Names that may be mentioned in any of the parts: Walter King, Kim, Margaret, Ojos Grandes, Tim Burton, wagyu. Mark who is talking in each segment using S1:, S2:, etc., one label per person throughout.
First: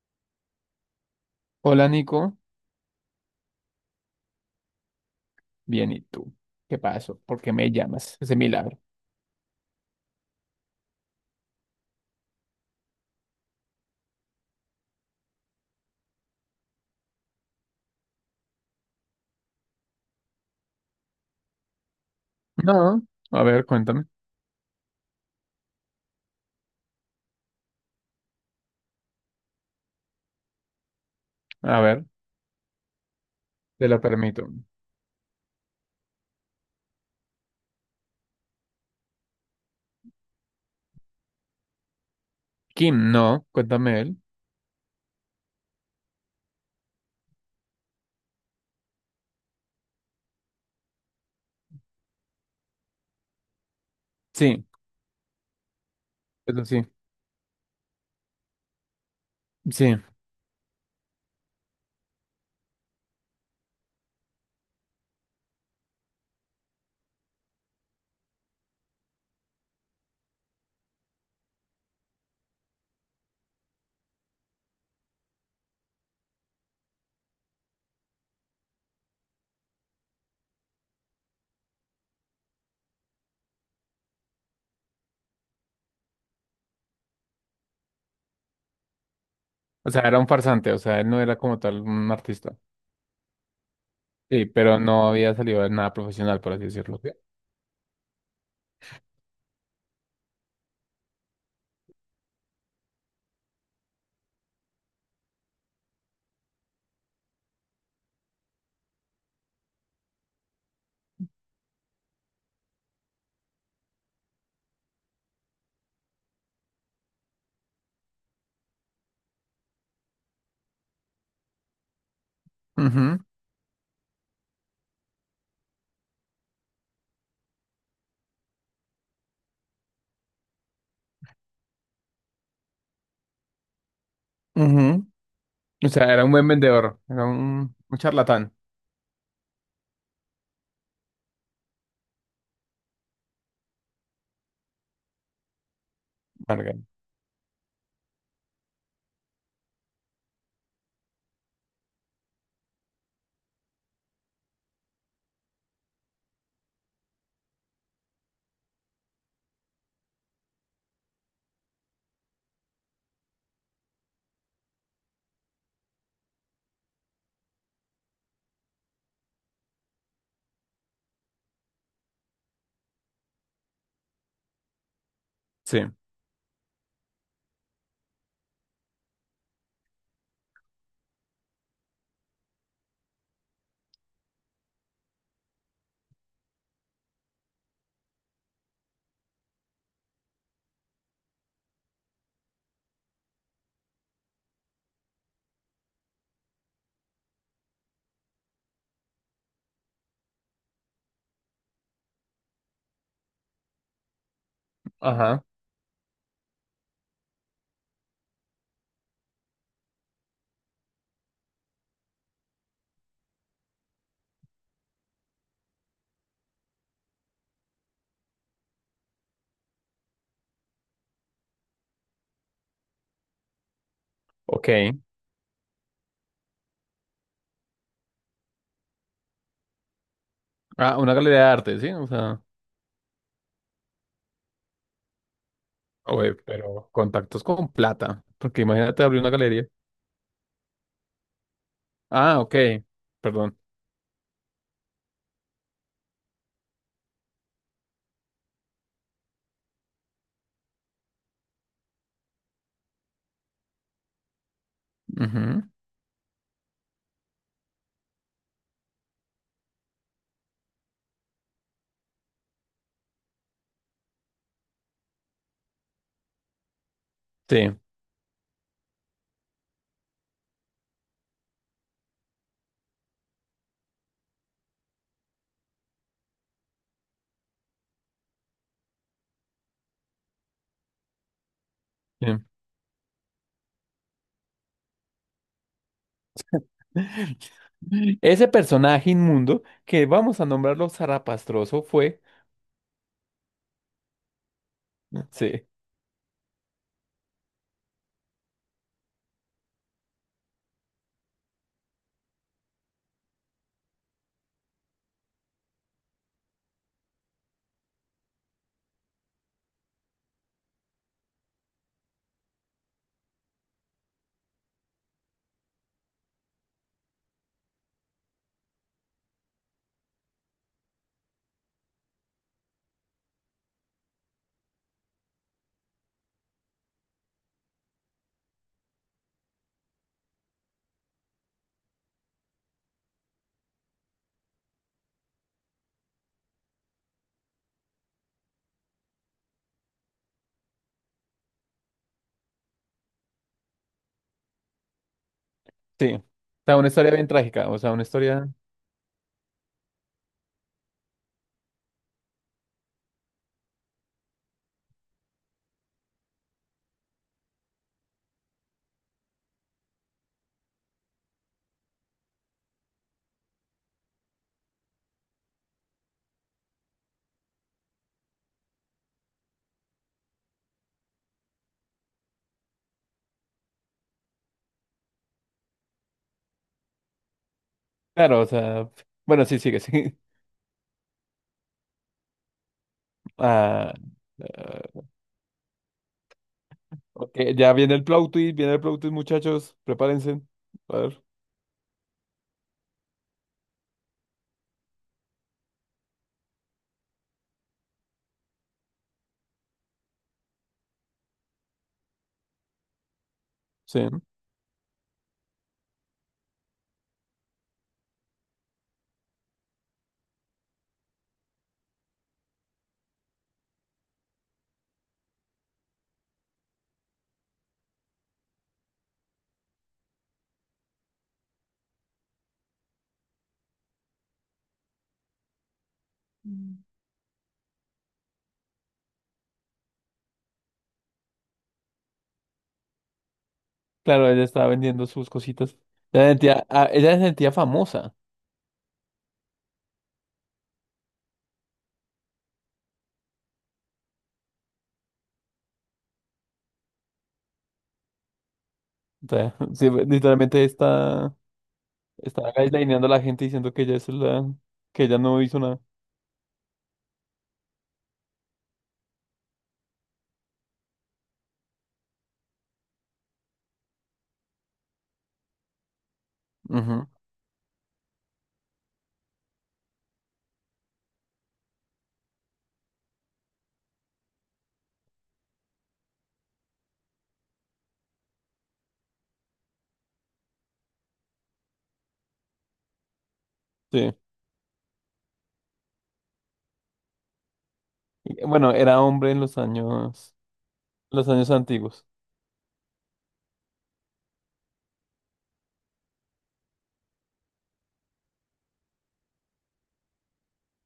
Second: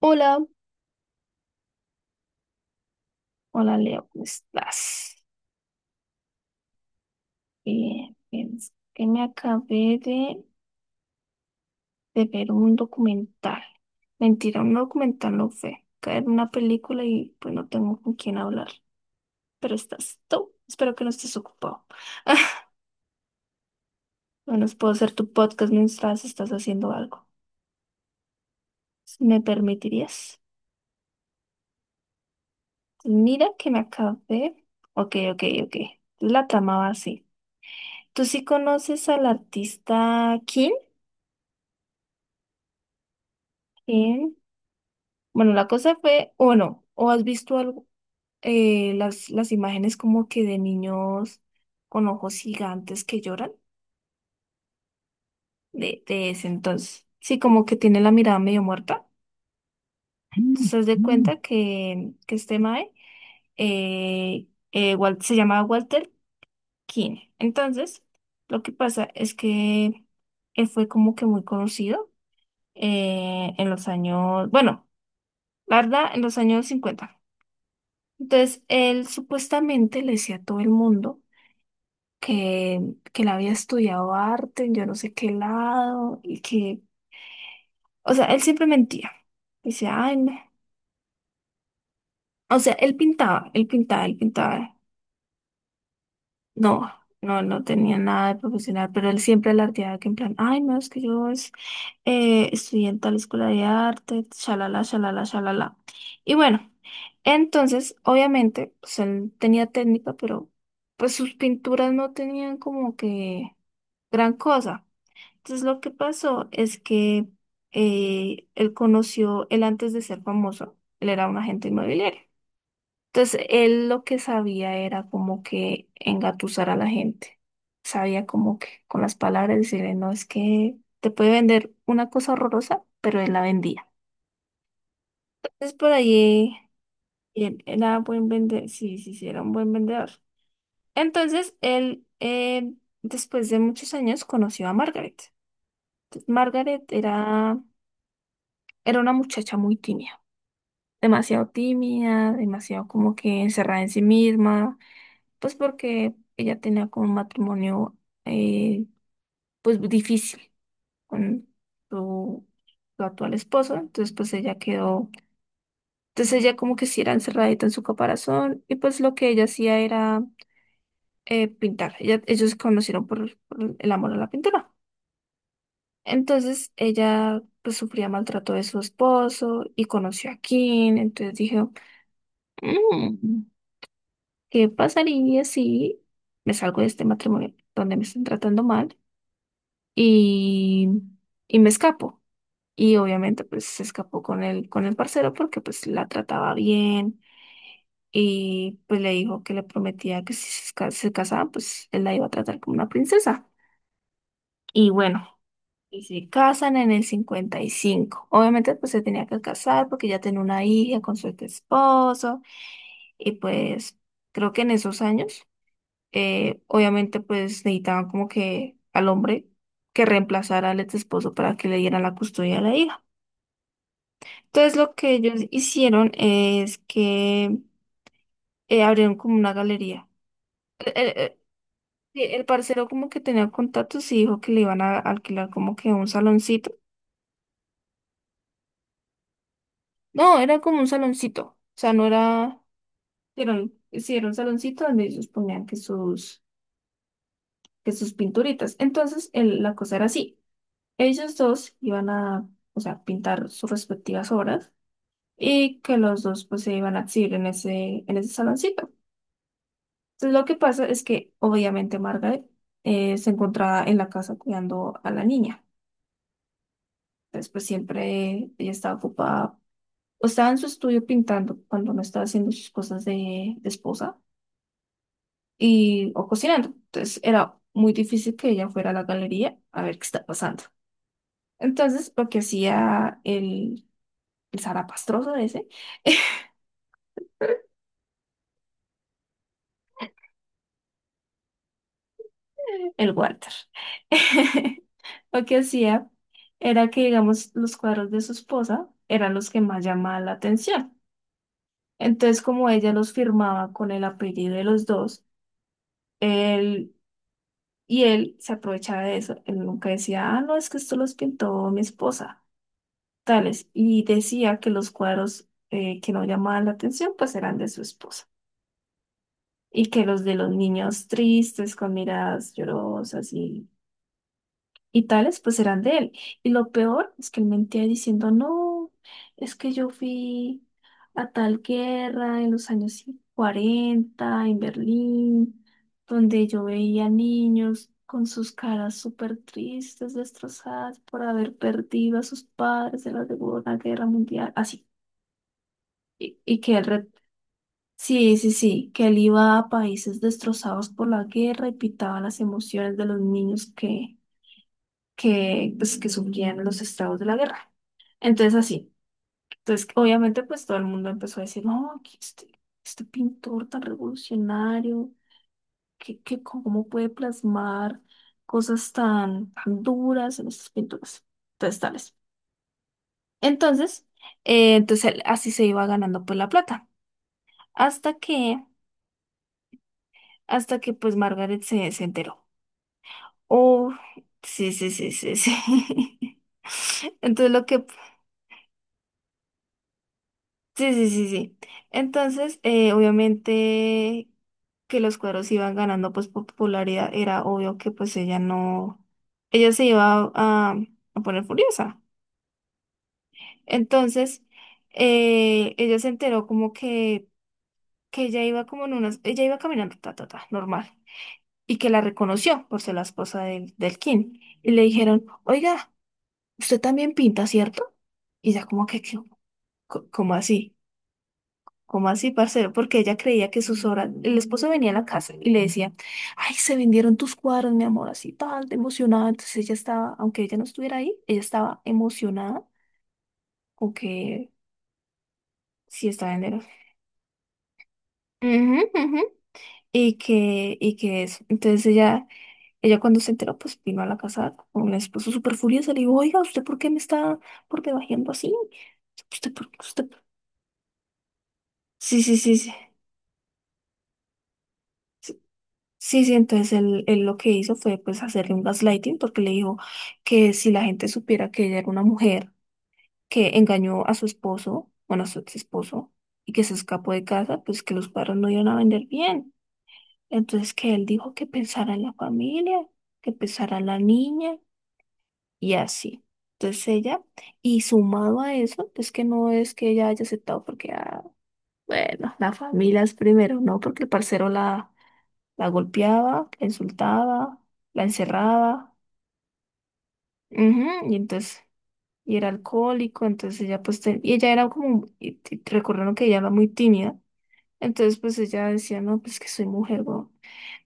S1: Hola,
S2: Hola Nico,
S1: hola Leo, ¿cómo estás?
S2: bien, ¿y tú? ¿Qué pasó? ¿Por qué me
S1: Bien,
S2: llamas? Ese
S1: bien, es
S2: milagro.
S1: que me acabé de ver un documental. Mentira, un documental no fue. Caer en una película y pues no tengo con quién hablar. Pero estás tú. Espero que no estés ocupado.
S2: No, a ver, cuéntame.
S1: Bueno, puedo hacer tu podcast mientras estás haciendo algo. Si, ¿me permitirías?
S2: A ver,
S1: Mira que me
S2: te lo permito.
S1: acabé. Ok. La trama va así. ¿Tú sí conoces al artista
S2: Kim, no, cuéntame él.
S1: Kim? Bueno, la cosa fue, o bueno, o has visto algo, las imágenes como que de niños con ojos gigantes que lloran
S2: Sí,
S1: de ese
S2: eso sí,
S1: entonces. Sí, como que tiene la mirada medio muerta.
S2: sí.
S1: Entonces, haz de cuenta que este mae se llamaba Walter King. Entonces, lo que pasa es que él fue como que muy conocido en los años, bueno, la verdad, en los años 50. Entonces, él supuestamente le decía a todo el mundo que, que él había estudiado arte en yo no sé qué lado y que, o sea, él siempre mentía. Dice,
S2: O sea,
S1: ay,
S2: era un
S1: no.
S2: farsante, o sea, él no era como tal un artista.
S1: O sea, él pintaba, él pintaba, él
S2: Sí,
S1: pintaba.
S2: pero no había salido de nada profesional, por así
S1: No,
S2: decirlo. Sí.
S1: no tenía nada de profesional, pero él siempre alardeaba que en plan, ay, no, es que yo es, estudié en tal escuela de arte, shalala, shalala, shalala. Y bueno, entonces, obviamente, pues él tenía técnica, pero pues sus pinturas no tenían como que gran cosa. Entonces, lo que pasó es que él antes de ser famoso, él era un agente inmobiliario.
S2: Ujú,
S1: Entonces, él lo que sabía era como que engatusar a la gente. Sabía como que con las palabras decirle, no, es que te puede vender una cosa horrorosa, pero él la vendía.
S2: ujú.
S1: Entonces,
S2: O
S1: por
S2: sea, era un buen
S1: ahí,
S2: vendedor, era
S1: él
S2: un
S1: era buen
S2: charlatán.
S1: vendedor, sí, era un buen vendedor. Entonces, él, después de muchos años, conoció a Margaret. Entonces,
S2: Marga.
S1: Era una muchacha muy tímida, demasiado como que encerrada en sí misma, pues porque ella tenía como un matrimonio, eh, pues difícil con su, su actual esposo, entonces pues ella quedó, entonces ella como que sí era encerradita en su caparazón y pues lo que ella hacía era pintar, ella, ellos se conocieron por el amor a la pintura,
S2: Sí,
S1: entonces ella pues sufría maltrato de su esposo y conoció a Kim, entonces dijo, "Mm, ¿qué pasaría si me salgo de este matrimonio donde me están tratando mal? Y, y me escapo." Y obviamente pues se escapó con el parcero porque pues la trataba bien y pues le dijo que le prometía que si se casaban pues él la iba a tratar como una princesa. Y bueno,
S2: ajá,
S1: y se casan en el 55. Obviamente pues se tenía que casar porque ya tenía una hija con su esposo y pues creo que en esos años, obviamente pues necesitaban como que al hombre que reemplazara al ex esposo para que le diera la custodia de la hija.
S2: ok.
S1: Entonces lo que ellos hicieron es que abrieron como una galería. El,
S2: Ah, una
S1: el-
S2: galería de arte, sí, o
S1: el-
S2: sea.
S1: el parcero como que tenía contactos y dijo que le iban a alquilar como que un
S2: Ah, güey,
S1: saloncito.
S2: pero contactos con plata, porque imagínate abrir una galería.
S1: No, era como un saloncito. O sea, no
S2: Ah, ok,
S1: era...
S2: perdón.
S1: Hicieron un saloncito donde ellos ponían que sus pinturitas. Entonces la cosa era así. Ellos dos iban a, o sea, pintar sus respectivas obras
S2: Ujú.
S1: y que los dos pues se iban a exhibir en ese saloncito. Entonces lo que pasa es que obviamente Margaret se encontraba en la casa cuidando a la niña. Entonces pues
S2: Sí.
S1: siempre ella estaba ocupada o estaba en su estudio pintando cuando no estaba haciendo sus cosas de esposa y o cocinando. Entonces era muy difícil que ella fuera a la galería a ver qué está pasando. Entonces lo que
S2: Bien.
S1: hacía el zarapastroso ese.
S2: Ese personaje inmundo que vamos a nombrarlo zarapastroso fue.
S1: El water. Lo que
S2: Sí,
S1: hacía era que, digamos, los cuadros de su esposa eran los que más llamaban la atención. Entonces, como ella los firmaba con el apellido de los dos, él y él se aprovechaba de eso. Él nunca decía, ah, no, es que esto los pintó mi esposa, tales. Y decía que los cuadros que no llamaban la atención, pues eran de su esposa. Y que los de los niños tristes, con miradas llorosas y tales, pues eran de él. Y lo peor es que él mentía diciendo, no, es que yo fui a tal guerra en los años 40, en Berlín, donde yo veía niños con sus caras súper tristes, destrozadas por haber perdido a sus padres en la Segunda Guerra Mundial, así.
S2: sí. O
S1: Y,
S2: sea, una historia bien trágica. O sea, una
S1: sí,
S2: historia.
S1: sí, sí, que él iba a países destrozados por la guerra y pitaba las emociones de los niños pues, que surgían los estados de la guerra. Entonces así, entonces obviamente pues todo el mundo empezó a decir, no, que este pintor tan revolucionario, que cómo puede plasmar cosas tan duras en estas pinturas, entonces tales. Entonces, así se iba ganando pues la plata, hasta
S2: Claro, o
S1: que,
S2: sea. Bueno, sí, sigue, sí.
S1: hasta que pues Margaret se enteró. Oh,
S2: Ah,
S1: sí, sí,
S2: ah,
S1: sí, sí, sí.
S2: ok,
S1: Entonces lo
S2: ya
S1: que...
S2: viene el plot twist, viene el plot twist, muchachos. Prepárense.
S1: Sí,
S2: A
S1: sí,
S2: ver,
S1: sí, sí. Entonces, obviamente que los cuadros iban ganando pues popularidad, era obvio que pues ella no, ella se iba a poner furiosa.
S2: sí.
S1: Entonces, ella se enteró como que ella iba como en unas, ella iba caminando, ta, ta, ta, normal, y que la reconoció por ser la esposa del King. Y le dijeron, oiga, usted también pinta, ¿cierto? Y ella como que, "¿Qué? ¿Cómo así? ¿Cómo así, parcero?" Porque ella creía que sus obras, el esposo venía a la casa y le decía, ay, se vendieron tus cuadros, mi amor, así tal, de emocionada. Entonces ella estaba, aunque ella no estuviera ahí, ella estaba emocionada con
S2: Claro, ella
S1: que
S2: estaba vendiendo sus cositas.
S1: sí
S2: Ella se
S1: estaba vendiendo.
S2: sentía, ah, ella se sentía famosa.
S1: Ujú, ujú. Y que eso. Entonces ella cuando se enteró, pues vino a la casa con el esposo súper furiosa, le dijo, oiga, ¿usted por qué me está por debajeando así?
S2: O
S1: ¿Usted
S2: sea,
S1: por
S2: sí,
S1: usted? Por-".
S2: literalmente está,
S1: Sí, sí,
S2: está
S1: sí, sí.
S2: gaslightingando a la gente diciendo que ella es la, que ella no hizo nada.
S1: Sí, sí, entonces él lo que hizo fue pues hacerle un gaslighting porque le dijo que si la gente supiera que ella era una mujer que engañó a su esposo, bueno, a su ex esposo, y que se
S2: Ujú,
S1: escapó de casa, pues que los padres no iban a vender bien. Entonces que él dijo que pensara en la familia, que pensara en la niña y así. Entonces ella, y sumado a eso, es que no es que ella haya aceptado porque, ah, bueno, la familia es primero, ¿no? Porque el
S2: sí.
S1: parcero la golpeaba, la insultaba, la
S2: Y bueno,
S1: encerraba.
S2: era hombre en
S1: Ujú, y
S2: los años
S1: entonces,
S2: antiguos.
S1: y era alcohólico, entonces ella pues, y ella era como, y recordaron que ella era muy tímida. Entonces pues ella decía, no, pues que soy mujer, weón,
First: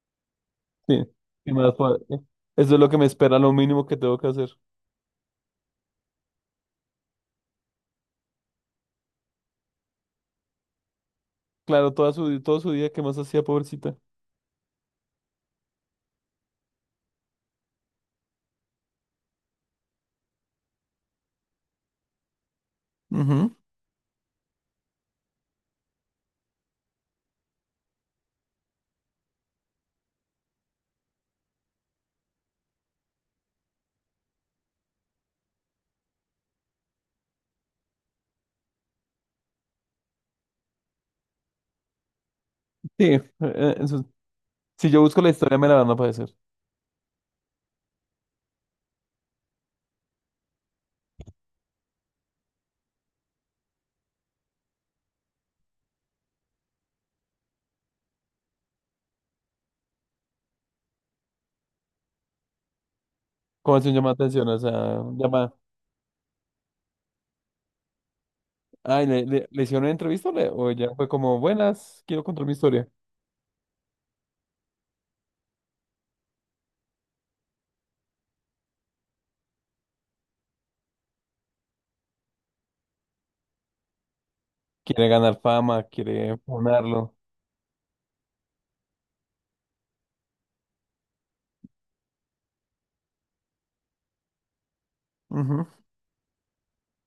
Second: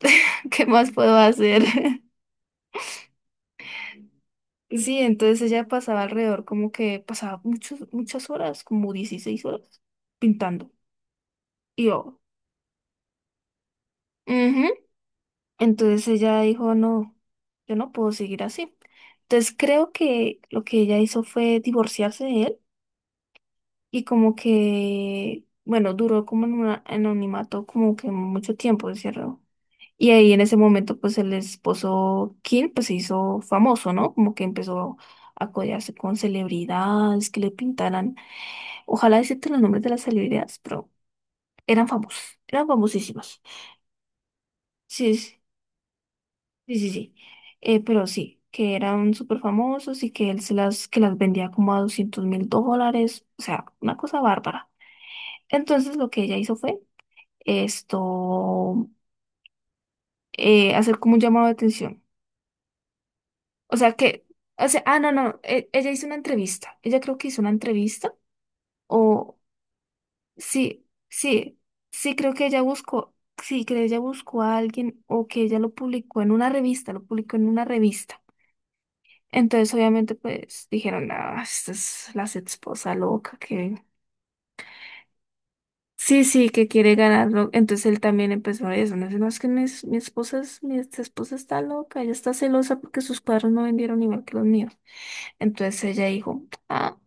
S1: ¿qué más
S2: Sí.
S1: puedo
S2: ¿Qué
S1: hacer?
S2: más puedo? Eso es lo que me espera, lo mínimo que tengo que hacer.
S1: Sí, entonces ella pasaba alrededor, como que pasaba muchas horas, como 16 horas, pintando. Y
S2: Claro, toda
S1: yo,
S2: su, todo su día, ¿qué más hacía, pobrecita?
S1: ujú. Entonces ella dijo, no, yo no puedo seguir así. Entonces creo que lo que ella hizo fue divorciarse de él
S2: Ujú.
S1: y como que, bueno, duró como en un anonimato como que mucho tiempo, ¿cierto? Y ahí en ese momento, pues el esposo Kim, pues se hizo famoso, ¿no? Como que empezó a codearse con celebridades que le pintaran, ojalá decirte los nombres de las celebridades, pero eran famosos, eran
S2: Sí.
S1: famosísimos.
S2: Eso, si yo
S1: Sí,
S2: busco la
S1: sí,
S2: historia, me la van a aparecer.
S1: sí, sí. Sí. Pero sí, que eran súper famosos y que que las vendía como a $200,000, o sea, una cosa bárbara. Entonces lo que ella hizo fue esto, hacer como un llamado de atención. O
S2: Como así
S1: sea
S2: un llama
S1: que,
S2: atención? O
S1: o
S2: sea,
S1: sea, ah, no, no,
S2: llama.
S1: e- ella hizo una entrevista. Ella creo que hizo una entrevista.
S2: Ay, ¿le,
S1: O
S2: le, le hicieron una entrevista o, le- o
S1: sí,
S2: ya fue como,
S1: sí,
S2: buenas,
S1: sí,
S2: quiero
S1: creo
S2: contar
S1: que
S2: mi historia?
S1: sí, que ella buscó a alguien o que ella lo publicó en una revista, lo publicó en una revista. Entonces, obviamente, pues dijeron, ah, esta es la esposa loca que...
S2: Quiere ganar fama,
S1: Sí,
S2: quiere
S1: sí, que quiere
S2: ponerlo.
S1: ganarlo. Entonces él también empezó a eso. No sé, no, es que mi esposa es, mi ex esposa está loca, ella está celosa porque sus padres no vendieron igual que los míos.
S2: Ujú.
S1: Entonces ella dijo, ah,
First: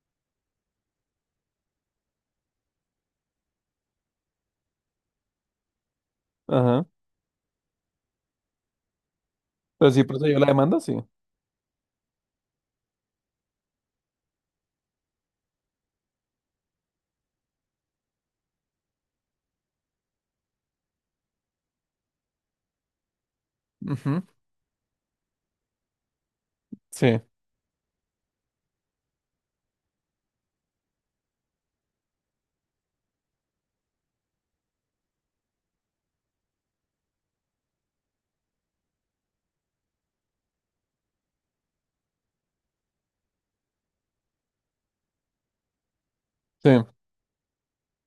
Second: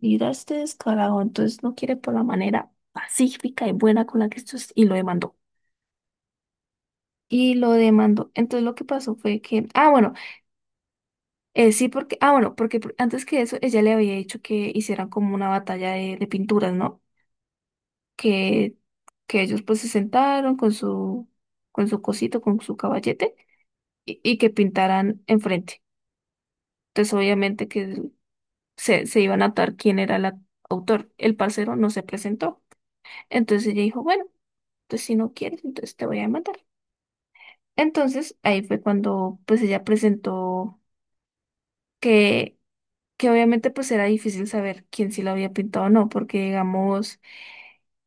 S1: mira este descarado, entonces no quiere por la manera pacífica y buena con la que esto es, y lo demandó.
S2: Ajá.
S1: Y lo demandó. Entonces lo que pasó fue que, ah,
S2: Pero sí
S1: bueno,
S2: procedió la demanda, sí.
S1: sí, porque, ah, bueno, porque antes que eso, ella le había dicho que hicieran como una batalla de pinturas, ¿no? que, que ellos pues se sentaron con con su cosito, con su caballete
S2: Ujú.
S1: y que pintaran enfrente. Entonces
S2: Sí,
S1: obviamente que se iban a notar quién era el autor. El parcero no se presentó. Entonces ella dijo, bueno, entonces si no quieres, entonces te voy a matar. Entonces ahí fue cuando pues ella presentó que que obviamente pues era difícil saber quién sí lo había pintado o no, porque
S2: sí.
S1: digamos,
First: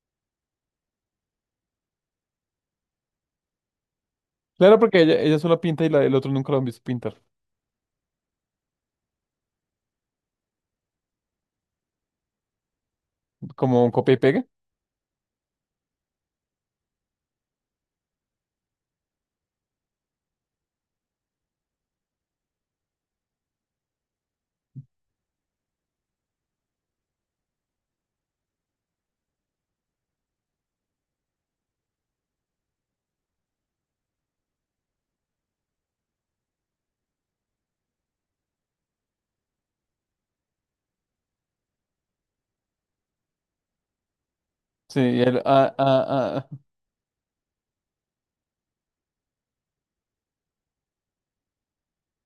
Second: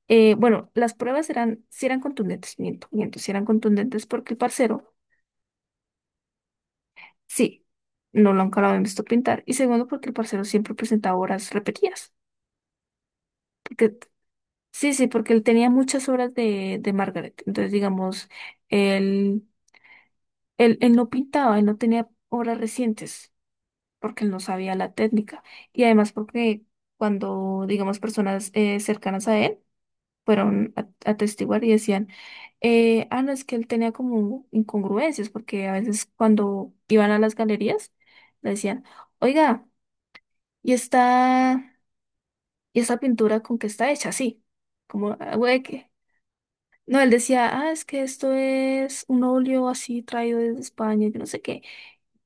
S1: bueno, las pruebas eran, sí eran contundentes, miento, miento, sí eran contundentes porque el
S2: Claro,
S1: parcero,
S2: porque ella solo pinta y la, el otro nunca lo han visto pintar.
S1: sí, no lo habían visto pintar, y segundo porque el parcero siempre presentaba obras repetidas,
S2: Como un
S1: porque
S2: copia y pega.
S1: sí, sí, porque él tenía muchas obras de Margaret, entonces digamos, él, él no pintaba, él no tenía obras recientes, porque él no sabía la técnica, y además porque cuando, digamos, personas cercanas a él, fueron a atestiguar y decían, no, es que él tenía como incongruencias, porque a veces cuando iban a las galerías, le decían, oiga, ¿y esta, ¿y esta pintura con qué está hecha? Sí,
S2: Sí,
S1: como,
S2: y
S1: "Ah,
S2: él,
S1: güey, que..."
S2: ah,
S1: No, él decía, ah, es que esto es un óleo así traído desde España, yo no sé qué.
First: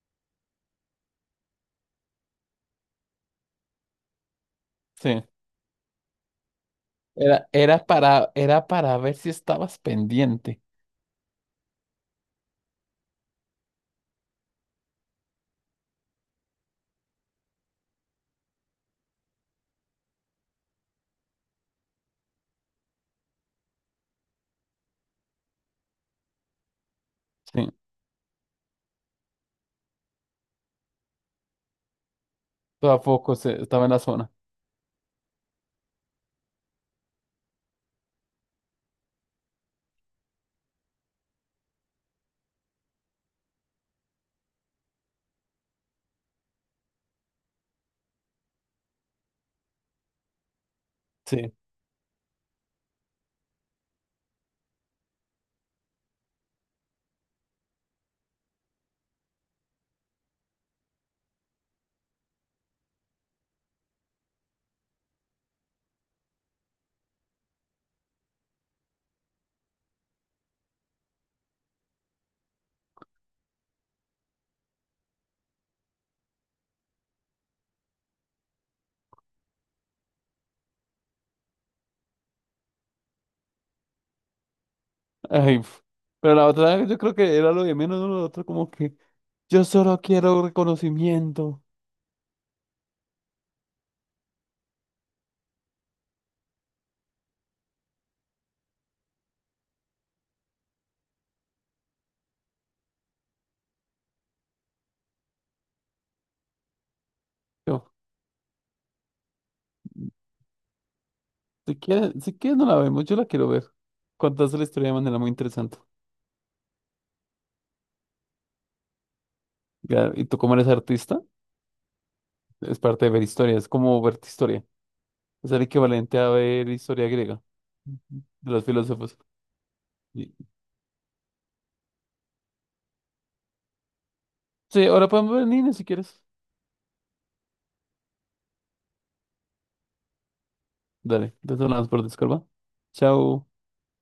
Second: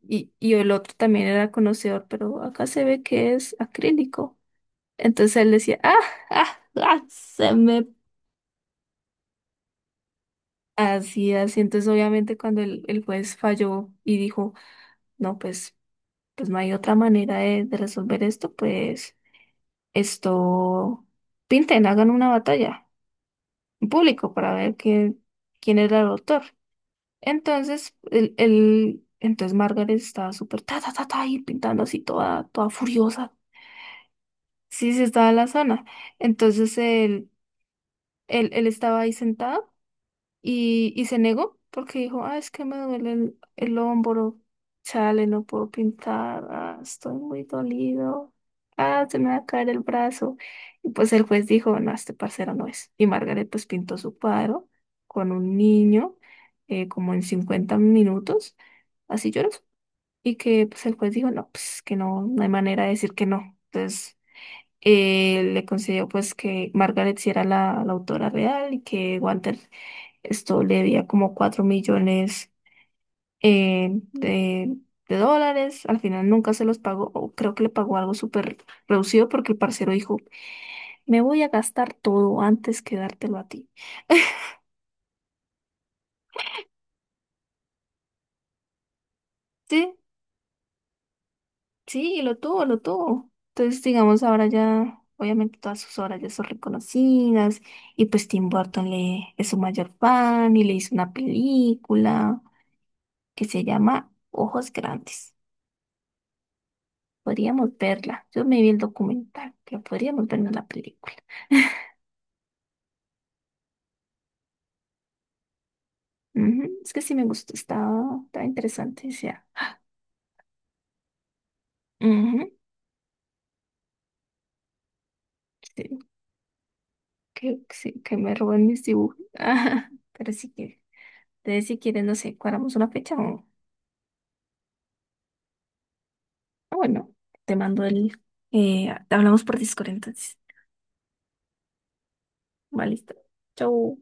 S1: Y el otro también era conocedor, pero acá se ve que es acrílico.
S2: sí.
S1: Entonces él decía, ah,
S2: Era,
S1: se
S2: era
S1: me...
S2: para, era para ver si estabas pendiente.
S1: Así, así. Entonces, obviamente, cuando el juez falló y dijo, no, pues no hay otra manera de resolver esto, pues esto, pinten, hagan una batalla en público para ver quién, quién era el autor.
S2: Sí.
S1: Entonces, Margaret estaba súper ta, ta, ta, ta, y pintando así toda, toda
S2: Todo a
S1: furiosa.
S2: poco se- estaba en la zona.
S1: Sí, sí, estaba en la zona. Entonces, él estaba ahí sentado. Y se negó porque dijo, ah, es que me duele el hombro, chale, no puedo pintar, ah, estoy muy dolido, ah, se me va a caer el brazo. Y pues el juez
S2: Sí.
S1: dijo, no, este parcero no es. Y Margaret pues pintó su cuadro con un niño como en 50 minutos, así lloroso. Y que pues el juez dijo, no, pues que no, no hay manera de decir que no. Entonces le concedió pues que Margaret sí era la, la autora real y que Walter esto le debía como 4 millones eh, de, de dólares. Al final nunca se los pagó, o creo que le pagó algo súper reducido porque el parcero dijo, me voy a gastar todo antes que dártelo a ti.
S2: Ay, pf. Pero la otra, yo creo que era lo de menos, ¿no? Lo otro como que yo
S1: Sí,
S2: solo quiero reconocimiento.
S1: sí, y lo tuvo, lo tuvo. Entonces, digamos, ahora ya, obviamente todas sus obras ya son reconocidas y pues Tim Burton le, es su mayor fan y le hizo una película que se llama Ojos Grandes. Podríamos
S2: Yo,
S1: verla. Yo me vi el documental, pero podríamos vernos la película.
S2: si quieres, si quieres no la vemos, yo la quiero ver. Contaste la historia de manera muy interesante.
S1: Ujú, es que sí me gustó, estaba, estaba interesante. O sea,
S2: Ya, y tú como eres artista,
S1: ujú,
S2: es parte de ver historia, es como ver historia. Es el
S1: sí,
S2: equivalente a ver historia griega
S1: que, sí, que
S2: Ujú.
S1: me
S2: De los
S1: roben mis dibujos.
S2: filósofos.
S1: Ajá, pero
S2: Y-
S1: sí que, entonces si quieres, no sé, cuadramos una fecha
S2: sí, ahora podemos ver Nina si quieres.
S1: o bueno, te mando el, hablamos por Discord entonces.
S2: Dale, te sonamos por Discord, ¿va?
S1: Vale, listo.
S2: Chao.
S1: Chau.